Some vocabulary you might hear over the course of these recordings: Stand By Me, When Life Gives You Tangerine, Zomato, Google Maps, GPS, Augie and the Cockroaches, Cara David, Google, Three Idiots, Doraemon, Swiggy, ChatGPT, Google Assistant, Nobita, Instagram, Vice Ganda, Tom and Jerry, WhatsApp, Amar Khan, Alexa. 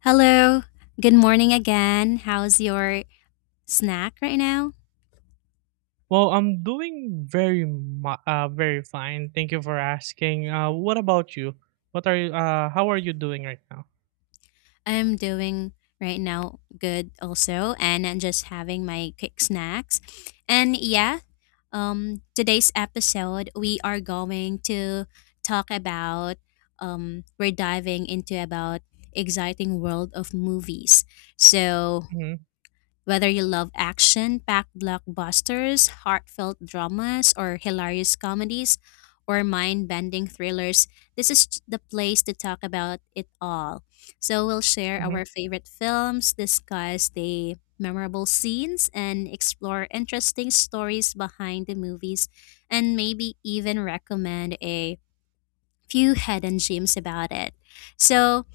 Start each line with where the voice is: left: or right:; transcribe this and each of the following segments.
left: Hello. Good morning again. How's your snack right now?
right: Well, I'm doing very fine. Thank you for asking. What about you? What are you? How are you doing right now?
left: I'm doing right now good also, and I'm just having my quick snacks. And yeah, today's episode we are going to talk about. We're diving into about exciting world of movies. So
right: Mhm,
left: whether you love action packed blockbusters, heartfelt dramas, or hilarious comedies, or mind bending thrillers, this is the place to talk about it all. So, we'll share
right: mhm,
left: our favorite films, discuss the memorable scenes, and explore interesting stories behind the movies, and maybe even recommend a few hidden gems about it. So,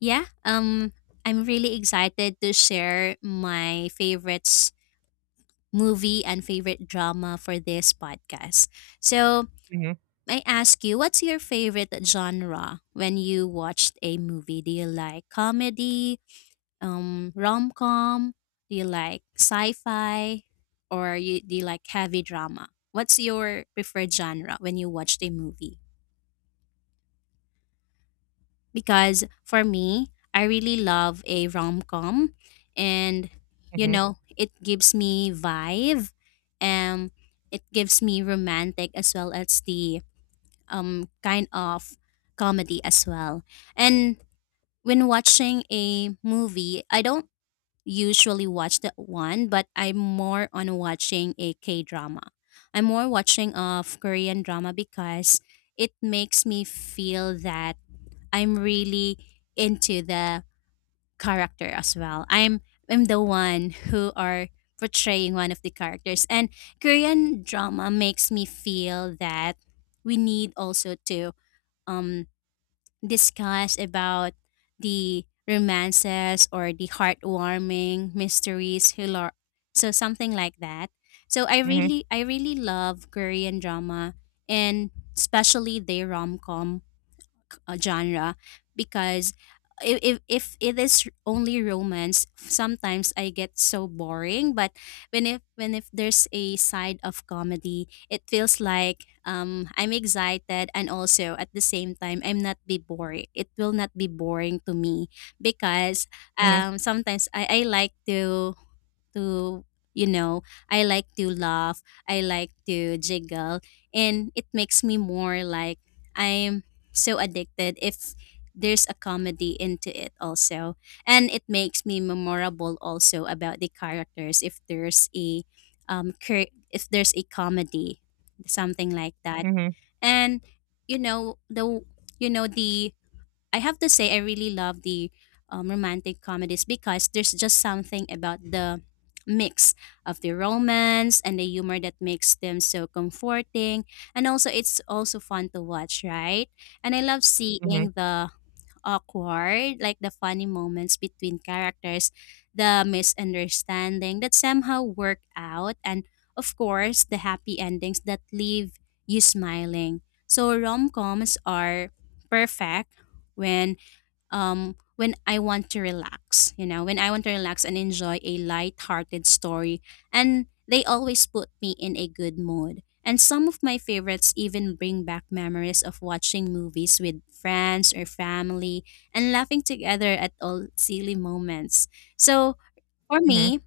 left: yeah, I'm really excited to share my favorites movie and favorite drama for this podcast. So,
right: mhm,
left: I ask you, what's your favorite genre when you watched a movie? Do you like comedy, rom com? Do you like sci fi? Or do you like heavy drama? What's your preferred genre when you watched a movie? Because for me, I really love a rom com, and you
right: mhm,
left: know, it gives me vibe, and it gives me romantic as well as the kind of comedy as well. And when watching a movie, I don't usually watch that one, but I'm more on watching a K drama. I'm more watching of Korean drama because it makes me feel that I'm really into the character as well. I'm the one who are portraying one of the characters. And Korean drama makes me feel that we need also to um discuss about the romances or the heartwarming mysteries who so something like that. So I
right: mhm,
left: really I really love Korean drama, and especially the rom-com genre because if it is only romance sometimes I get so boring. But when if there's a side of comedy it feels like I'm excited and also at the same time I'm not be boring. It will not be boring to me because
right: mhm,
left: sometimes I like to to, you know, I like to laugh, I like to jiggle, and it makes me more like I'm so addicted if there's a comedy into it also. And it makes me memorable also about the characters if there's a if there's a comedy, something like that.
right: mhm,
left: And you know, the I have to say I really love the romantic comedies because there's just something about the mix of the romance and the humor that makes them so comforting, and also it's also fun to watch, right? And I love
right: mhm,
left: seeing the awkward, like the funny moments between characters, the misunderstanding that somehow work out, and of course, the happy endings that leave you smiling. So rom-coms are perfect when when I want to relax, you know, when I want to relax and enjoy a light-hearted story. And they always put me in a good mood. And some of my favorites even bring back memories of watching movies with friends or family and laughing together at all silly moments. So for
right: mhm,
left: me,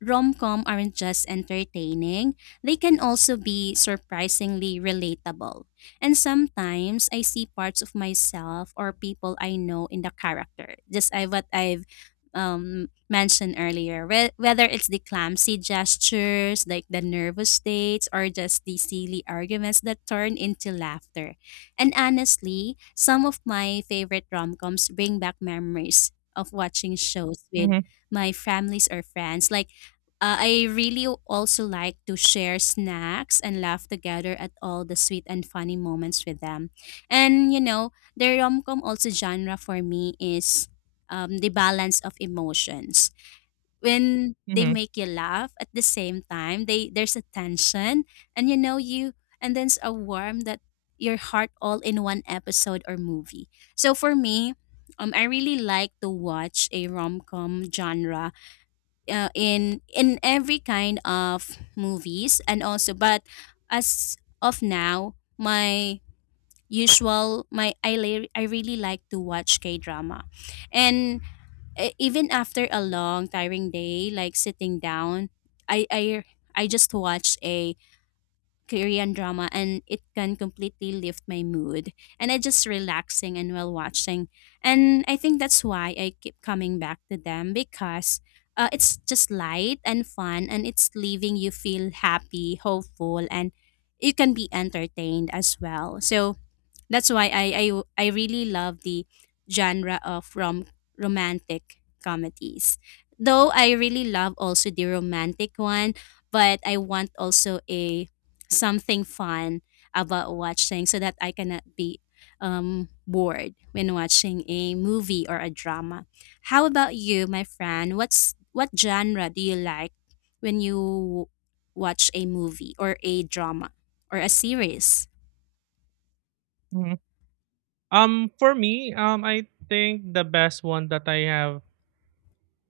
left: rom-com aren't just entertaining, they can also be surprisingly relatable. And sometimes I see parts of myself or people I know in the character. Just I what I've mentioned earlier, whether it's the clumsy gestures, like the nervous states, or just the silly arguments that turn into laughter. And honestly, some of my favorite rom-coms bring back memories of watching shows with
right: mhm,
left: my families or friends. Like I really also like to share snacks and laugh together at all the sweet and funny moments with them. And you know, the rom-com also genre for me is the balance of emotions. When they
right: mhm,
left: make you laugh at the same time, they there's a tension and you know you and there's a warm that your heart all in one episode or movie. So for me, I really like to watch a rom-com genre in every kind of movies and also. But as of now my usual I really like to watch K drama, and even after a long tiring day like sitting down I I I just watched a Korean drama and it can completely lift my mood, and I just relaxing and while watching. And I think that's why I keep coming back to them because it's just light and fun and it's leaving you feel happy, hopeful and you can be entertained as well. So that's why I really love the genre of romantic comedies. Though I really love also the romantic one, but I want also a something fun about watching so that I cannot be bored when watching a movie or a drama. How about you, my friend? What's what genre do you like when you watch a movie or a drama or a series?
right: mhm. For me, I think the best one that I have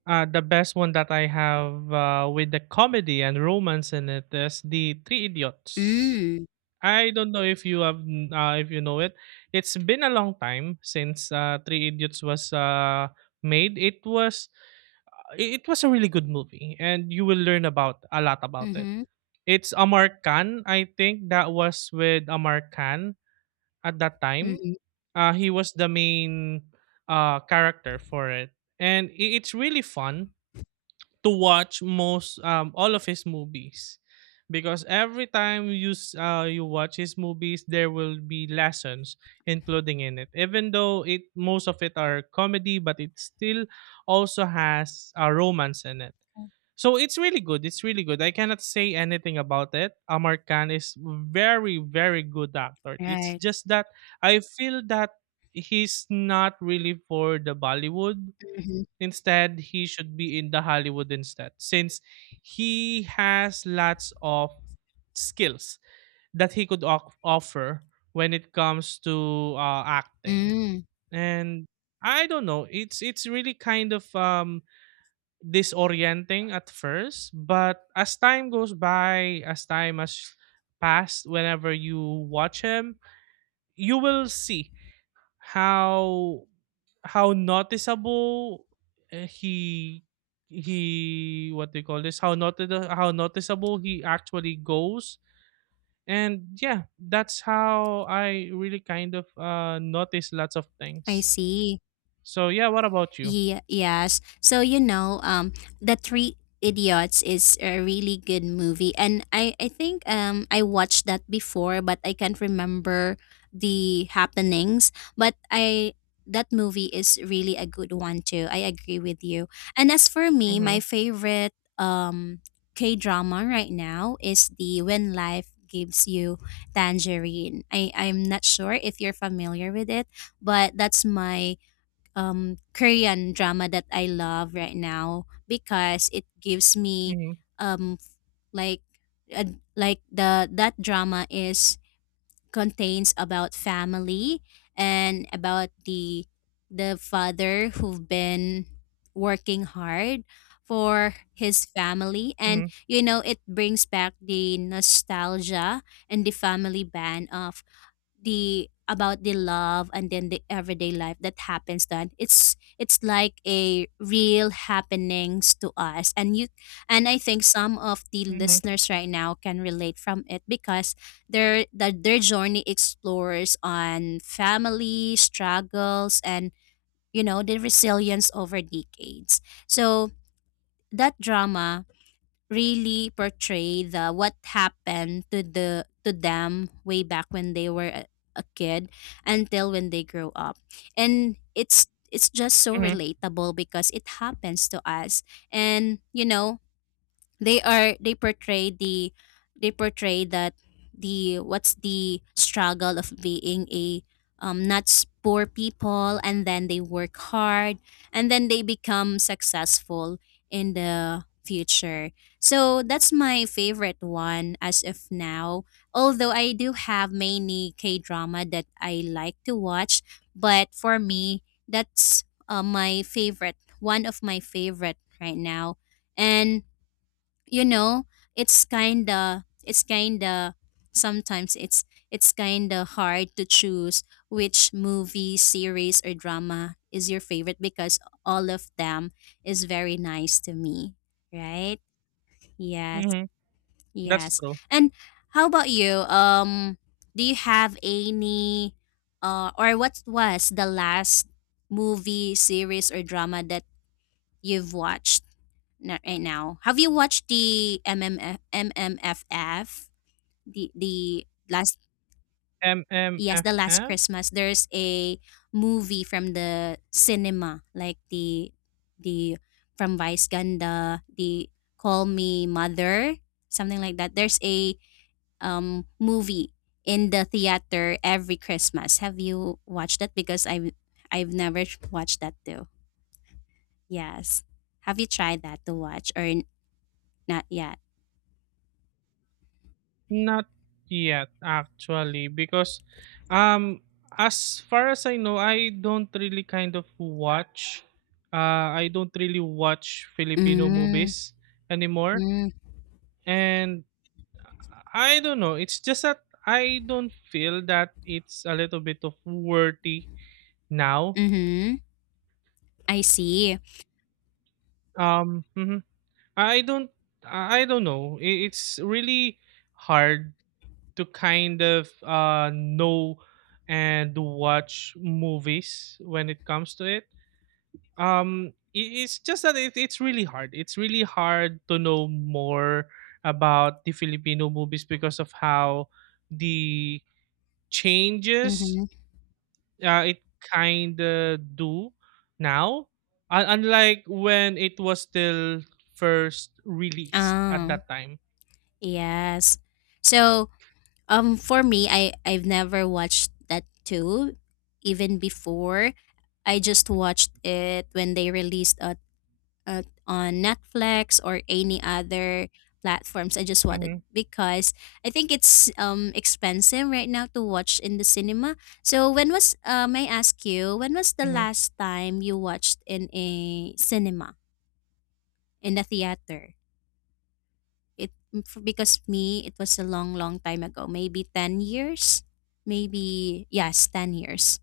right: Uh, the best one that I have, with the comedy and romance in it, is the Three Idiots.
left: Mm.
right: I don't know if you have, if you know it. It's been a long time since Three Idiots was made. It was a really good movie, and you will learn about a lot about it.
left: Mm-hmm.
right: It's Amar Khan, I think that was with Amar Khan at that time.
left: Mhm,
right: He was the main character for it, and it's really fun to watch most all of his movies because every time you watch his movies there will be lessons including in it, even though it most of it are comedy, but it still also has a romance in it. So it's really good. It's really good. I cannot say anything about it. Amar Khan is very, very good actor. It's
left: right.
right: just that I feel that he's not really for the Bollywood.
left: Mhm.
right: Instead, he should be in the Hollywood instead, since he has lots of skills that he could offer when it comes to acting.
left: Mm,
right: And I don't know, it's really kind of disorienting at first, but as time goes by, as time has passed, whenever you watch him, you will see how noticeable uh, he he what they call this how noti- how noticeable he actually goes. And yeah, that's how I really kind of notice lots of
left: I
right: things.
left: see.
right: So yeah, what about you?
left: Yes. So you know, the Three Idiots is a really good movie, and I think I watched that before, but I can't remember the happenings. But I that movie is really a good one too. I agree with you. And as for me,
right: Mm-hmm,
left: my favorite K drama right now is the When Life Gives You Tangerine. I'm not sure if you're familiar with it, but that's my Korean drama that I love right now because it gives me
right: mm-hmm,
left: um, like uh, like the that drama is contains about family and about the father who've been working hard for his family, and
right: mm-hmm,
left: you know it brings back the nostalgia and the family band of the about the love and then the everyday life that happens. Then it's like a real happenings to us and you, and I think some of the
right: mm-hmm,
left: listeners right now can relate from it because their that their journey explores on family struggles and you know the resilience over decades. So that drama really portray the what happened to the to them way back when they were a kid until when they grow up, and it's just so
right: mm-hmm.
left: relatable because it happens to us. And you know they portray the they portray that the what's the struggle of being a not s- poor people and then they work hard and then they become successful in the future. So that's my favorite one as of now, although I do have many K drama that I like to watch. But for me, that's my favorite one of my favorite right now. And you know it's kinda sometimes it's kinda hard to choose which movie series or drama is your favorite because all of them is very nice to me, right? Yes,
right: Mm-hmm. That's
left: yes.
right: true.
left: And how about you, do you have any or what was the last movie series or drama that you've watched right now? Have you watched the M M F M M F F? The last, yes, the last
right: MMFF.
left: Christmas. There's a movie from the cinema, like the from Vice Ganda, the Call Me Mother, something like that. There's a movie in the theater every Christmas. Have you watched that? Because I've never watched that too. Yes. Have you tried that to watch or not yet?
right: Not yet, actually, because um, as far as I know, I don't really kind of watch. I don't really watch Filipino
left: Mm.
right: movies anymore,
left: Mm,
right: and I don't know. It's just that I don't feel that it's a little bit of worthy now.
left: mhm. I see.
right: Mhm. I don't. I don't know. It's really hard to kind of know and watch movies when it comes to it. It's just that it's really hard. It's really hard to know more about the Filipino movies because of how the changes
left: Mhm.
right: it kind of do now. Unlike when it was still first released at
left: Oh,
right: that time.
left: yes. So, for me, I've never watched that too, even before. I just watched it when they released it on Netflix or any other platforms. I just watched it
right: Mm-hmm,
left: because I think it's expensive right now to watch in the cinema. So when was may I ask you when was the
right: mm-hmm,
left: last time you watched in a cinema in the theater? It f because me, it was a long, long time ago, maybe 10 years? Maybe, yes, 10 years.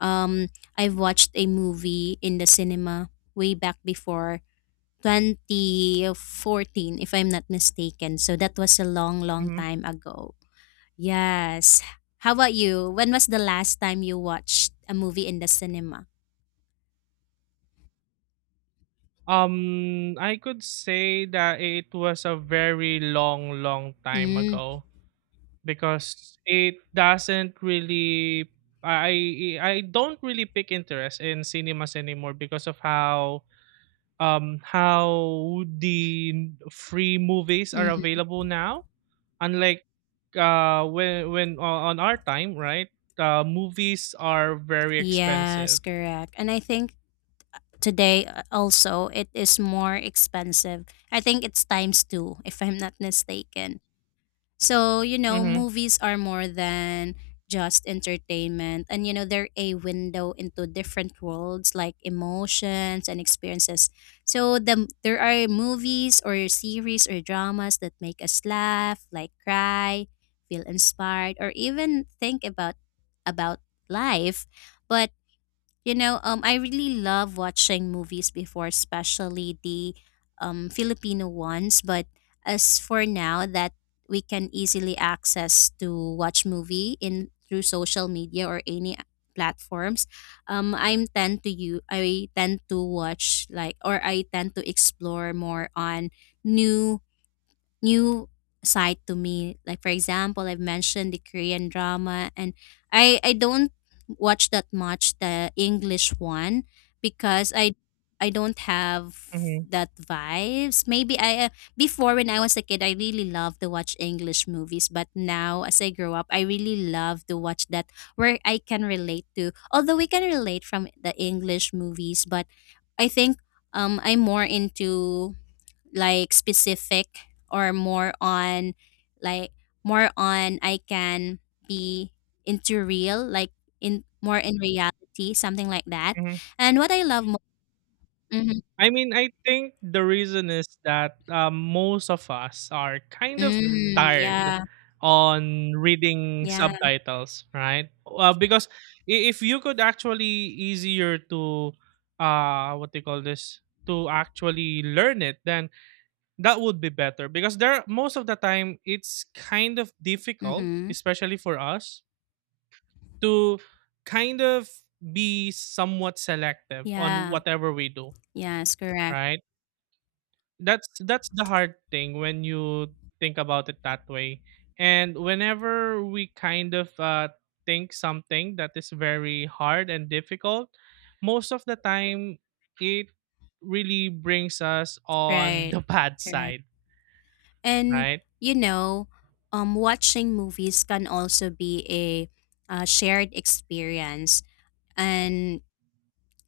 left: Um, I've watched a movie in the cinema way back before 2014, if I'm not mistaken. So that was a long, long
right: mm-hmm.
left: time ago. Yes. How about you? When was the last time you watched a movie in the cinema?
right: I could say that it was a very long, long time
left: Mm,
right: ago because it doesn't really, I don't really pick interest in cinemas anymore because of how the free movies are
left: mhm.
right: available now. Unlike when on our time, right? Movies are very
left: Yes,
right: expensive.
left: correct. And I think today also it is more expensive. I think it's times 2 if I'm not mistaken. So, you know,
right: Mm-hmm,
left: movies are more than just entertainment, and you know they're a window into different worlds like emotions and experiences. So there are movies or series or dramas that make us laugh, like cry, feel inspired or even think about life. But you know, I really love watching movies before, especially the Filipino ones. But as for now, that we can easily access to watch movie in through social media or any platforms, I'm tend to you. I tend to watch like, or I tend to explore more on new new side to me. Like for example, I've mentioned the Korean drama, and I don't watch that much the English one because I don't have
right: mm-hmm,
left: that vibes. Maybe I before when I was a kid I really loved to watch English movies, but now as I grow up I really love to watch that where I can relate to. Although we can relate from the English movies, but I think I'm more into like specific or more on like more on I can be into real like in more in reality something like that.
right: mm-hmm.
left: And what I love Mhm.
right: I mean, I think the reason is that most of us are kind of tired
left: Yeah,
right: on reading
left: yeah,
right: subtitles, right? Because if you could actually easier to what they call this to actually learn it, then that would be better. Because there most of the time it's kind of difficult,
left: mm-hmm,
right: especially for us, to kind of be somewhat selective on
left: yeah,
right: whatever we do,
left: yes, correct,
right: right? That's the hard thing when you think about it that way. And whenever we kind of think something that is very hard and difficult, most of the time it really brings us on
left: right,
right: the bad
left: correct.
right: side,
left: and
right: right?
left: you know um watching movies can also be a shared experience, and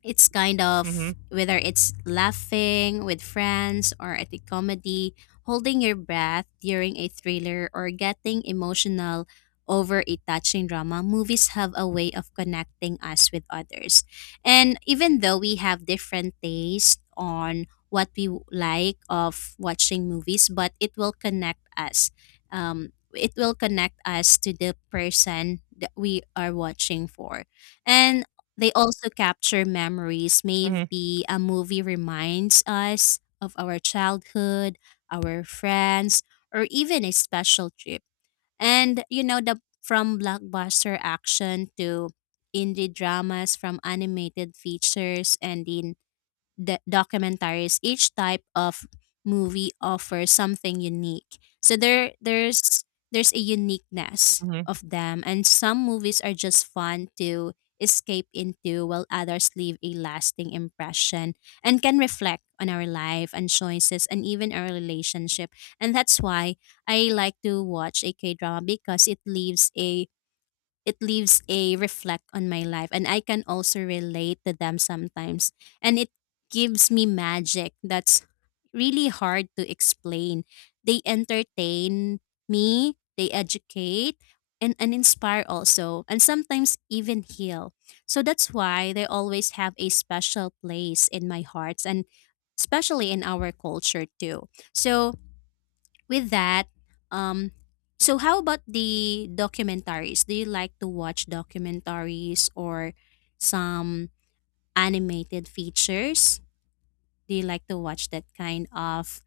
left: it's kind
right: Mm-hmm,
left: of whether it's laughing with friends or at a comedy, holding your breath during a thriller, or getting emotional over a touching drama. Movies have a way of connecting us with others. And even though we have different tastes on what we like of watching movies, but it will connect us. It will connect us to the person that we are watching for. And they also capture memories.
right: mm-hmm,
left: Maybe a movie reminds us of our childhood, our friends, or even a special trip. And you know, the from blockbuster action to indie dramas, from animated features and in documentaries, each type of movie offers something unique. So there's a uniqueness
right: mm-hmm,
left: of them, and some movies are just fun to escape into while others leave a lasting impression and can reflect on our life and choices and even our relationship. And that's why I like to watch a K-drama because it leaves a reflect on my life, and I can also relate to them sometimes. And it gives me magic that's really hard to explain. They entertain me, they educate and inspire also, and sometimes even heal. So that's why they always have a special place in my hearts, and especially in our culture too. So with that, um, so how about the documentaries? Do you like to watch documentaries or some animated features? Do you like to watch that kind of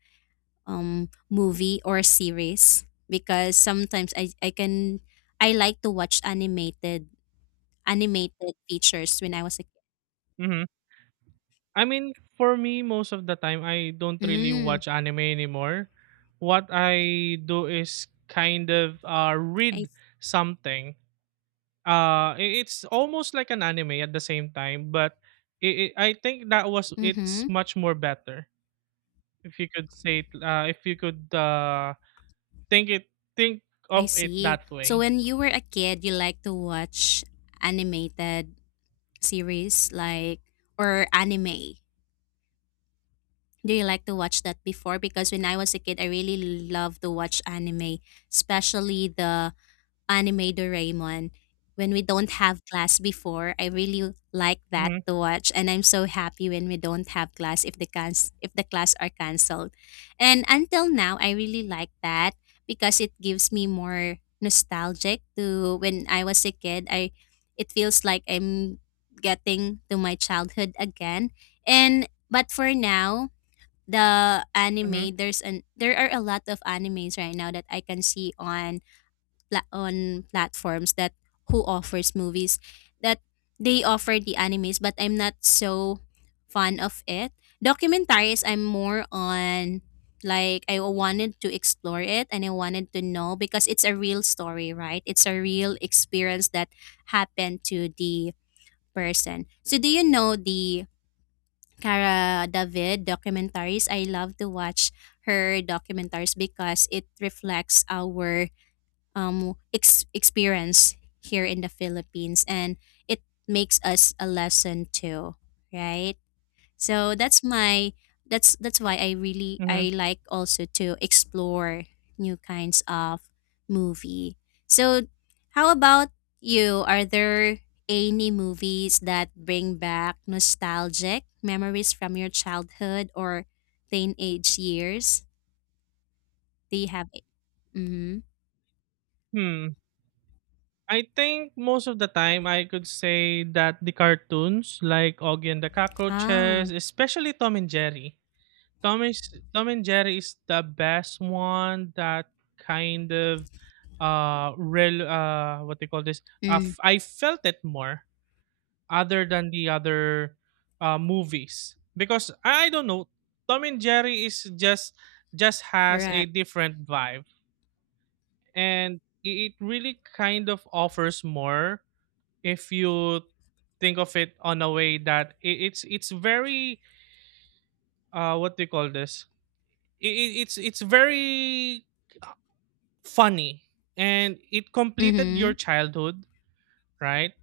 left: movie or series? Because sometimes I can I like to watch animated features when I was a kid.
right: mm-hmm. I mean, for me, most of the time I don't really
left: Mm,
right: watch anime anymore. What I do is kind of
left: I
right: read something. I It's almost like an anime at the same time, but it. I think that was it's
left: mm-hmm,
right: much more better if you could say it, if you could think it think
left: I
right: of it
left: see.
right: that
left: So
right: way.
left: when you were a kid, you like to watch animated series like or anime? Do you like to watch that before? Because when I was a kid, I really love to watch anime, especially the anime Doraemon when we don't have class before. I really like that
right: Mm-hmm,
left: to watch, and I'm so happy when we don't have class if the if the class are canceled. And until now I really like that because it gives me more nostalgic to when I was a kid. I it feels like I'm getting to my childhood again. And but for now the
right: mm-hmm,
left: anime there are a lot of animes right now that I can see on on platforms that who offers movies that they offer the animes, but I'm not so fond of it. Documentaries I'm more on like I wanted to explore it, and I wanted to know because it's a real story, right? It's a real experience that happened to the person. So do you know the Cara David documentaries? I love to watch her documentaries because it reflects our experience here in the Philippines, and it makes us a lesson too, right? So that's my that's why I really
right: mm-hmm.
left: I like also to explore new kinds of movie. So how about you? Are there any movies that bring back nostalgic memories from your childhood or teenage years? Do you have? Mm-hmm.
right: Hmm. I think most of the time I could say that the cartoons like Augie and the
left: Ah,
right: Cockroaches, especially Tom and Jerry. Tom is Tom and Jerry is the best one that kind of real what they call this
left: mm,
right: f- I felt it more other than the other movies because I don't know, Tom and Jerry is just has a
left: correct.
right: different vibe, and it really kind of offers more if you think of it on a way that it's very what do you call this I- it's very, uh, funny, and it completed your
left: Mhm,
right: childhood, right?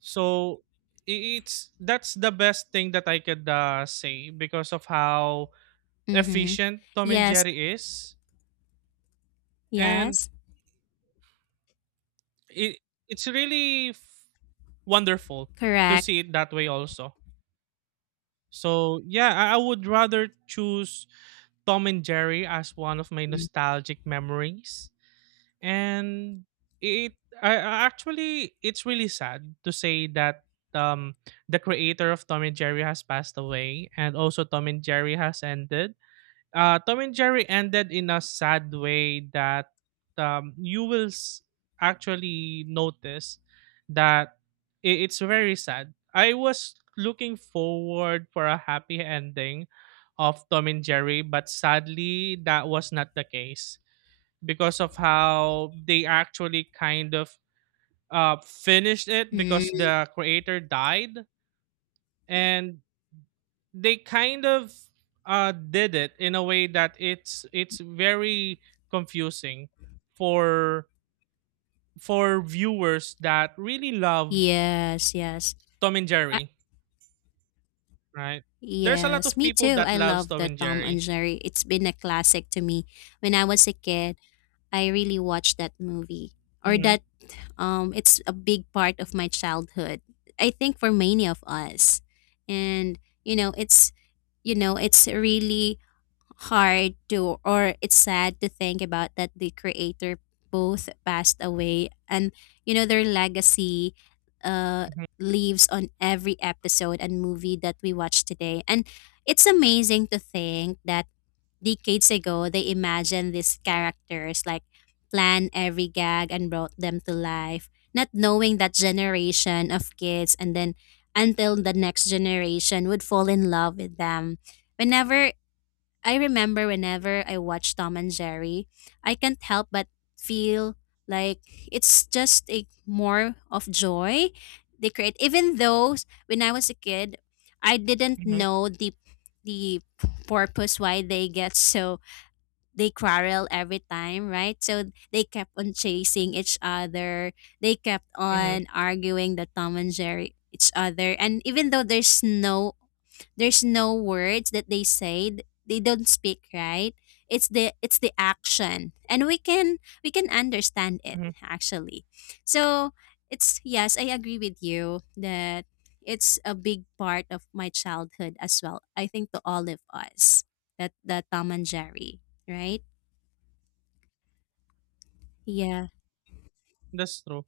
right: So it's that's the best thing that I could, say because of how
left: mhm.
right: efficient Tom and
left: Yes,
right: Jerry is. And
left: yes,
right: it it's really wonderful to
left: correct.
right: see it that way also. So yeah, I would rather choose Tom and Jerry as one of my nostalgic memories. And it I actually, it's really sad to say that um the creator of Tom and Jerry has passed away, and also Tom and Jerry has ended. Tom and Jerry ended in a sad way that, you will actually notice that it's very sad. I was looking forward for a happy ending of Tom and Jerry, but sadly, that was not the case because of how they actually kind of finished it because
left: Mhm.
right: the creator died. Mm. And they kind of did it in a way that it's very confusing for viewers that really love
left: Yes, yes.
right: Tom and
left: Uh,
right: Jerry, right? There's a lot
left: yes,
right: of
left: me
right: people
left: too.
right: that
left: I
right: loves
left: love
right: Tom
left: the
right: and
left: Tom and
right: Jerry.
left: Jerry. It's been a classic to me. When I was a kid, I really watched that movie. Or
right: Hmm.
left: that it's a big part of my childhood. I think for many of us. And you know, it's you know, it's really hard to or it's sad to think about that the creator both passed away. And you know their legacy uh
right: Hmm.
left: lives on every episode and movie that we watch today, and it's amazing to think that decades ago they imagined these characters, like planned every gag and brought them to life, not knowing that generation of kids and then until the next generation would fall in love with them. Whenever I remember whenever I watch Tom and Jerry, I can't help but feel like it's just a more of joy they create. Even though when I was a kid, I didn't
right: Hmm.
left: know the purpose why they get so they quarrel every time, right? So they kept on chasing each other. They kept
right: Hmm.
left: on arguing the Tom and Jerry each other. And even though there's no words that they say. They don't speak, right? It's the action. And we can understand it
right: Hmm.
left: actually. So, it's yes, I agree with you that it's a big part of my childhood as well. I think to all of us. That the Tom and Jerry, right? Yeah.
right: That's true.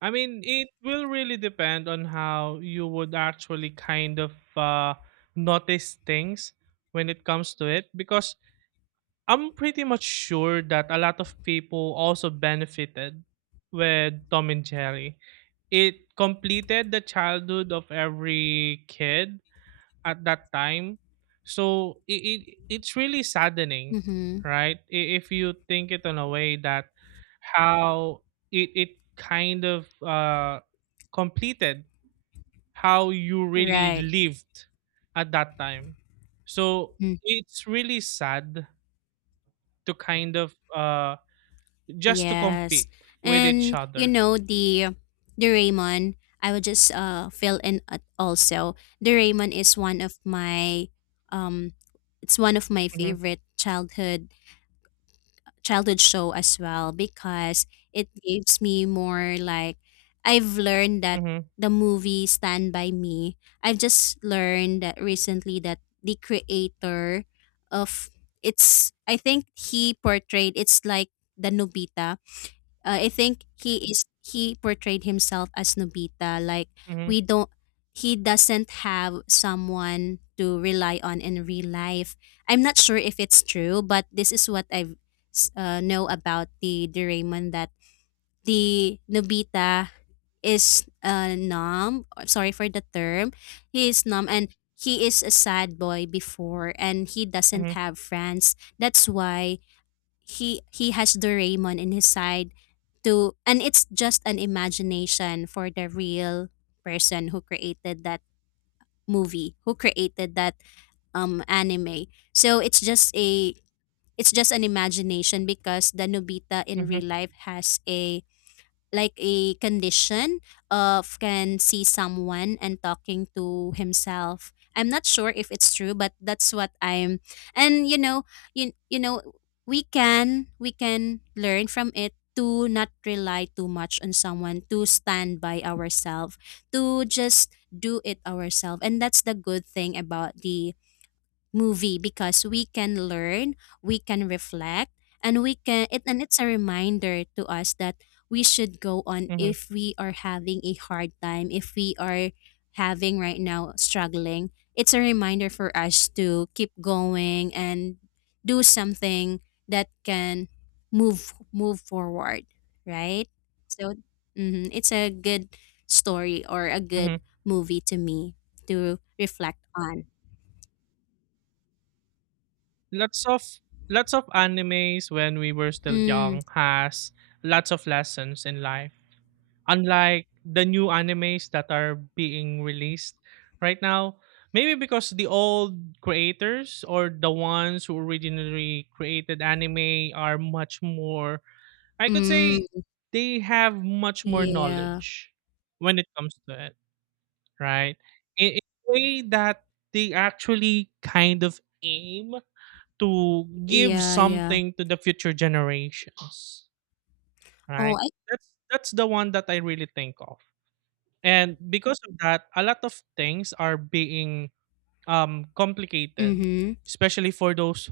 right: I mean, it will really depend on how you would actually kind of notice things when it comes to it because I'm pretty much sure that a lot of people also benefited with Tom and Jerry. It completed the childhood of every kid at that time. So it it's really saddening,
left: Mhm.
right: right? If you think it in a way that how it kind of completed how you really
left: Right.
right: lived at that time. So
left: Mm-hmm.
right: it's really sad to kind of just to
left: Yes.
right: compete with each
left: And you
right: other.
left: know the Raymond, I would just fill in at also. The Raymond is one of my um it's one of my
right: Mhm,
left: favorite childhood show as well because it gives me more like I've learned that
right: mhm,
left: the movie Stand By Me. I've just learned that recently that the creator of it's I think he portrayed it's like the Nobita I think he portrayed himself as Nobita. Like
right: mhm,
left: we don't he doesn't have someone to rely on in real life. I'm not sure if it's true, but this is what I know about the Doraemon that the Nobita is numb. Sorry for the term. He is numb, and he is a sad boy before, and he doesn't
right: mhm,
left: have friends. That's why he has Doraemon in his side to, and it's just an imagination for the real person who created that movie, who created that anime. So it's just an imagination because the Nobita in
right: mhm,
left: real life has a like a condition of can see someone and talking to himself. I'm not sure if it's true, but that's what I'm. And you know, you know, we can learn from it to not rely too much on someone, to stand by ourselves, to just do it ourselves. And that's the good thing about the movie, because we can learn, we can reflect, and we can it, and it's a reminder to us that we should go on
right: mhm,
left: if we are having a hard time, if we are having right now struggling. It's a reminder for us to keep going and do something that can move forward, right? So mhm, it's a good story or a good
right: mhm.
left: movie to me to reflect on.
right: Lots of Lots of animes when we were still
left: Mm.
right: young has lots of lessons in life. Unlike the new animes that are being released right now, maybe because the old creators or the ones who originally created anime are much more, I could
left: Mm,
right: say, they have much more
left: yeah.
right: knowledge when it comes to it. Right? In a way that they actually kind of aim to give
left: Yeah, yeah.
right: something to the future generations,
left: Oh,
right: right?
left: I
right: That's the one that I really think of. And because of that, a lot of things are being complicated,
left: mhm.
right: especially for those,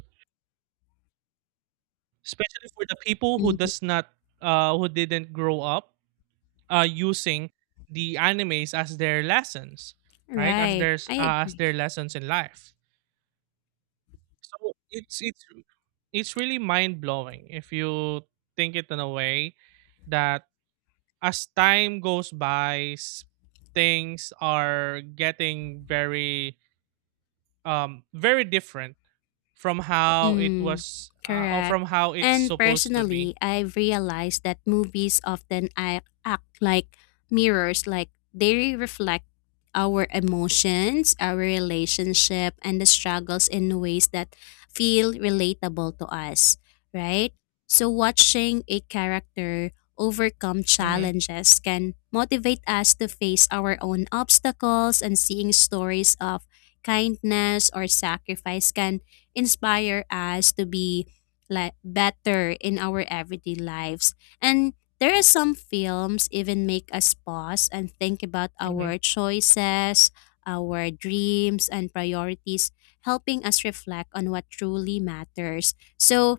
right: especially for the people who
left: Mhm.
right: does not, who didn't grow up using the animes as their lessons, right? As
left: Right.
right: their
left: I
right: as
left: agree.
right: their lessons in life. So it's it's really mind blowing if you think it in a way that as time goes by, things are getting very, very different from how it
left: Mm,
right: was, or
left: correct.
right: from how it's
left: And
right: supposed to
left: personally,
right: be.
left: I've realized that movies often act like mirrors, like they reflect our emotions, our relationship, and the struggles in ways that feel relatable to us, right? So, watching a character overcome
right: Mhm.
left: challenges can motivate us to face our own obstacles, and seeing stories of kindness or sacrifice can inspire us to be like better in our everyday lives. And there are some films even make us pause and think about
right: Mhm.
left: our choices, our dreams and priorities, helping us reflect on what truly matters. So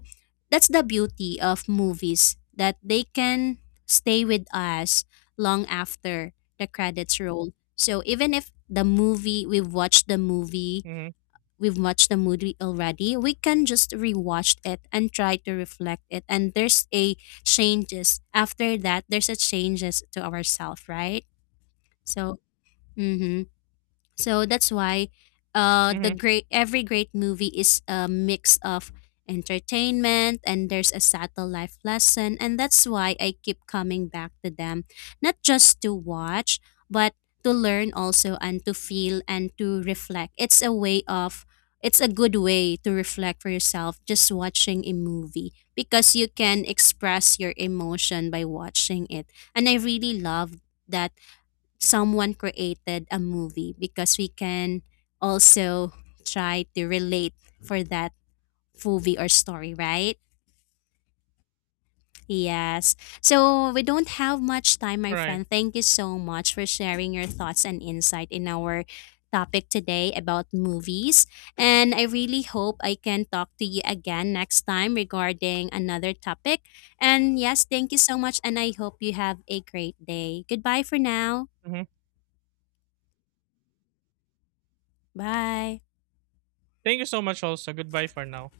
left: that's the beauty of movies, that they can stay with us long after the credits roll. So even if the movie
right: Mhm.
left: we've watched the movie already, we can just rewatch it and try to reflect it. And there's a changes after that. There's a changes to ourselves, right? So. Mm-hmm. So that's why the
right: Mhm.
left: great every great movie is a mix of entertainment, and there's a subtle life lesson, and that's why I keep coming back to them, not just to watch but to learn also, and to feel and to reflect. It's a way of it's a good way to reflect for yourself just watching a movie, because you can express your emotion by watching it. And I really love that someone created a movie because we can also try to relate for that movie or story, right? Yes. So we don't have much time, my
right: All right.
left: friend. Thank you so much for sharing your thoughts and insight in our topic today about movies. And I really hope I can talk to you again next time regarding another topic. And yes, thank you so much. And I hope you have a great day. Goodbye for now.
right: Mhm.
left: Bye.
right: Thank you so much. Also, goodbye for now.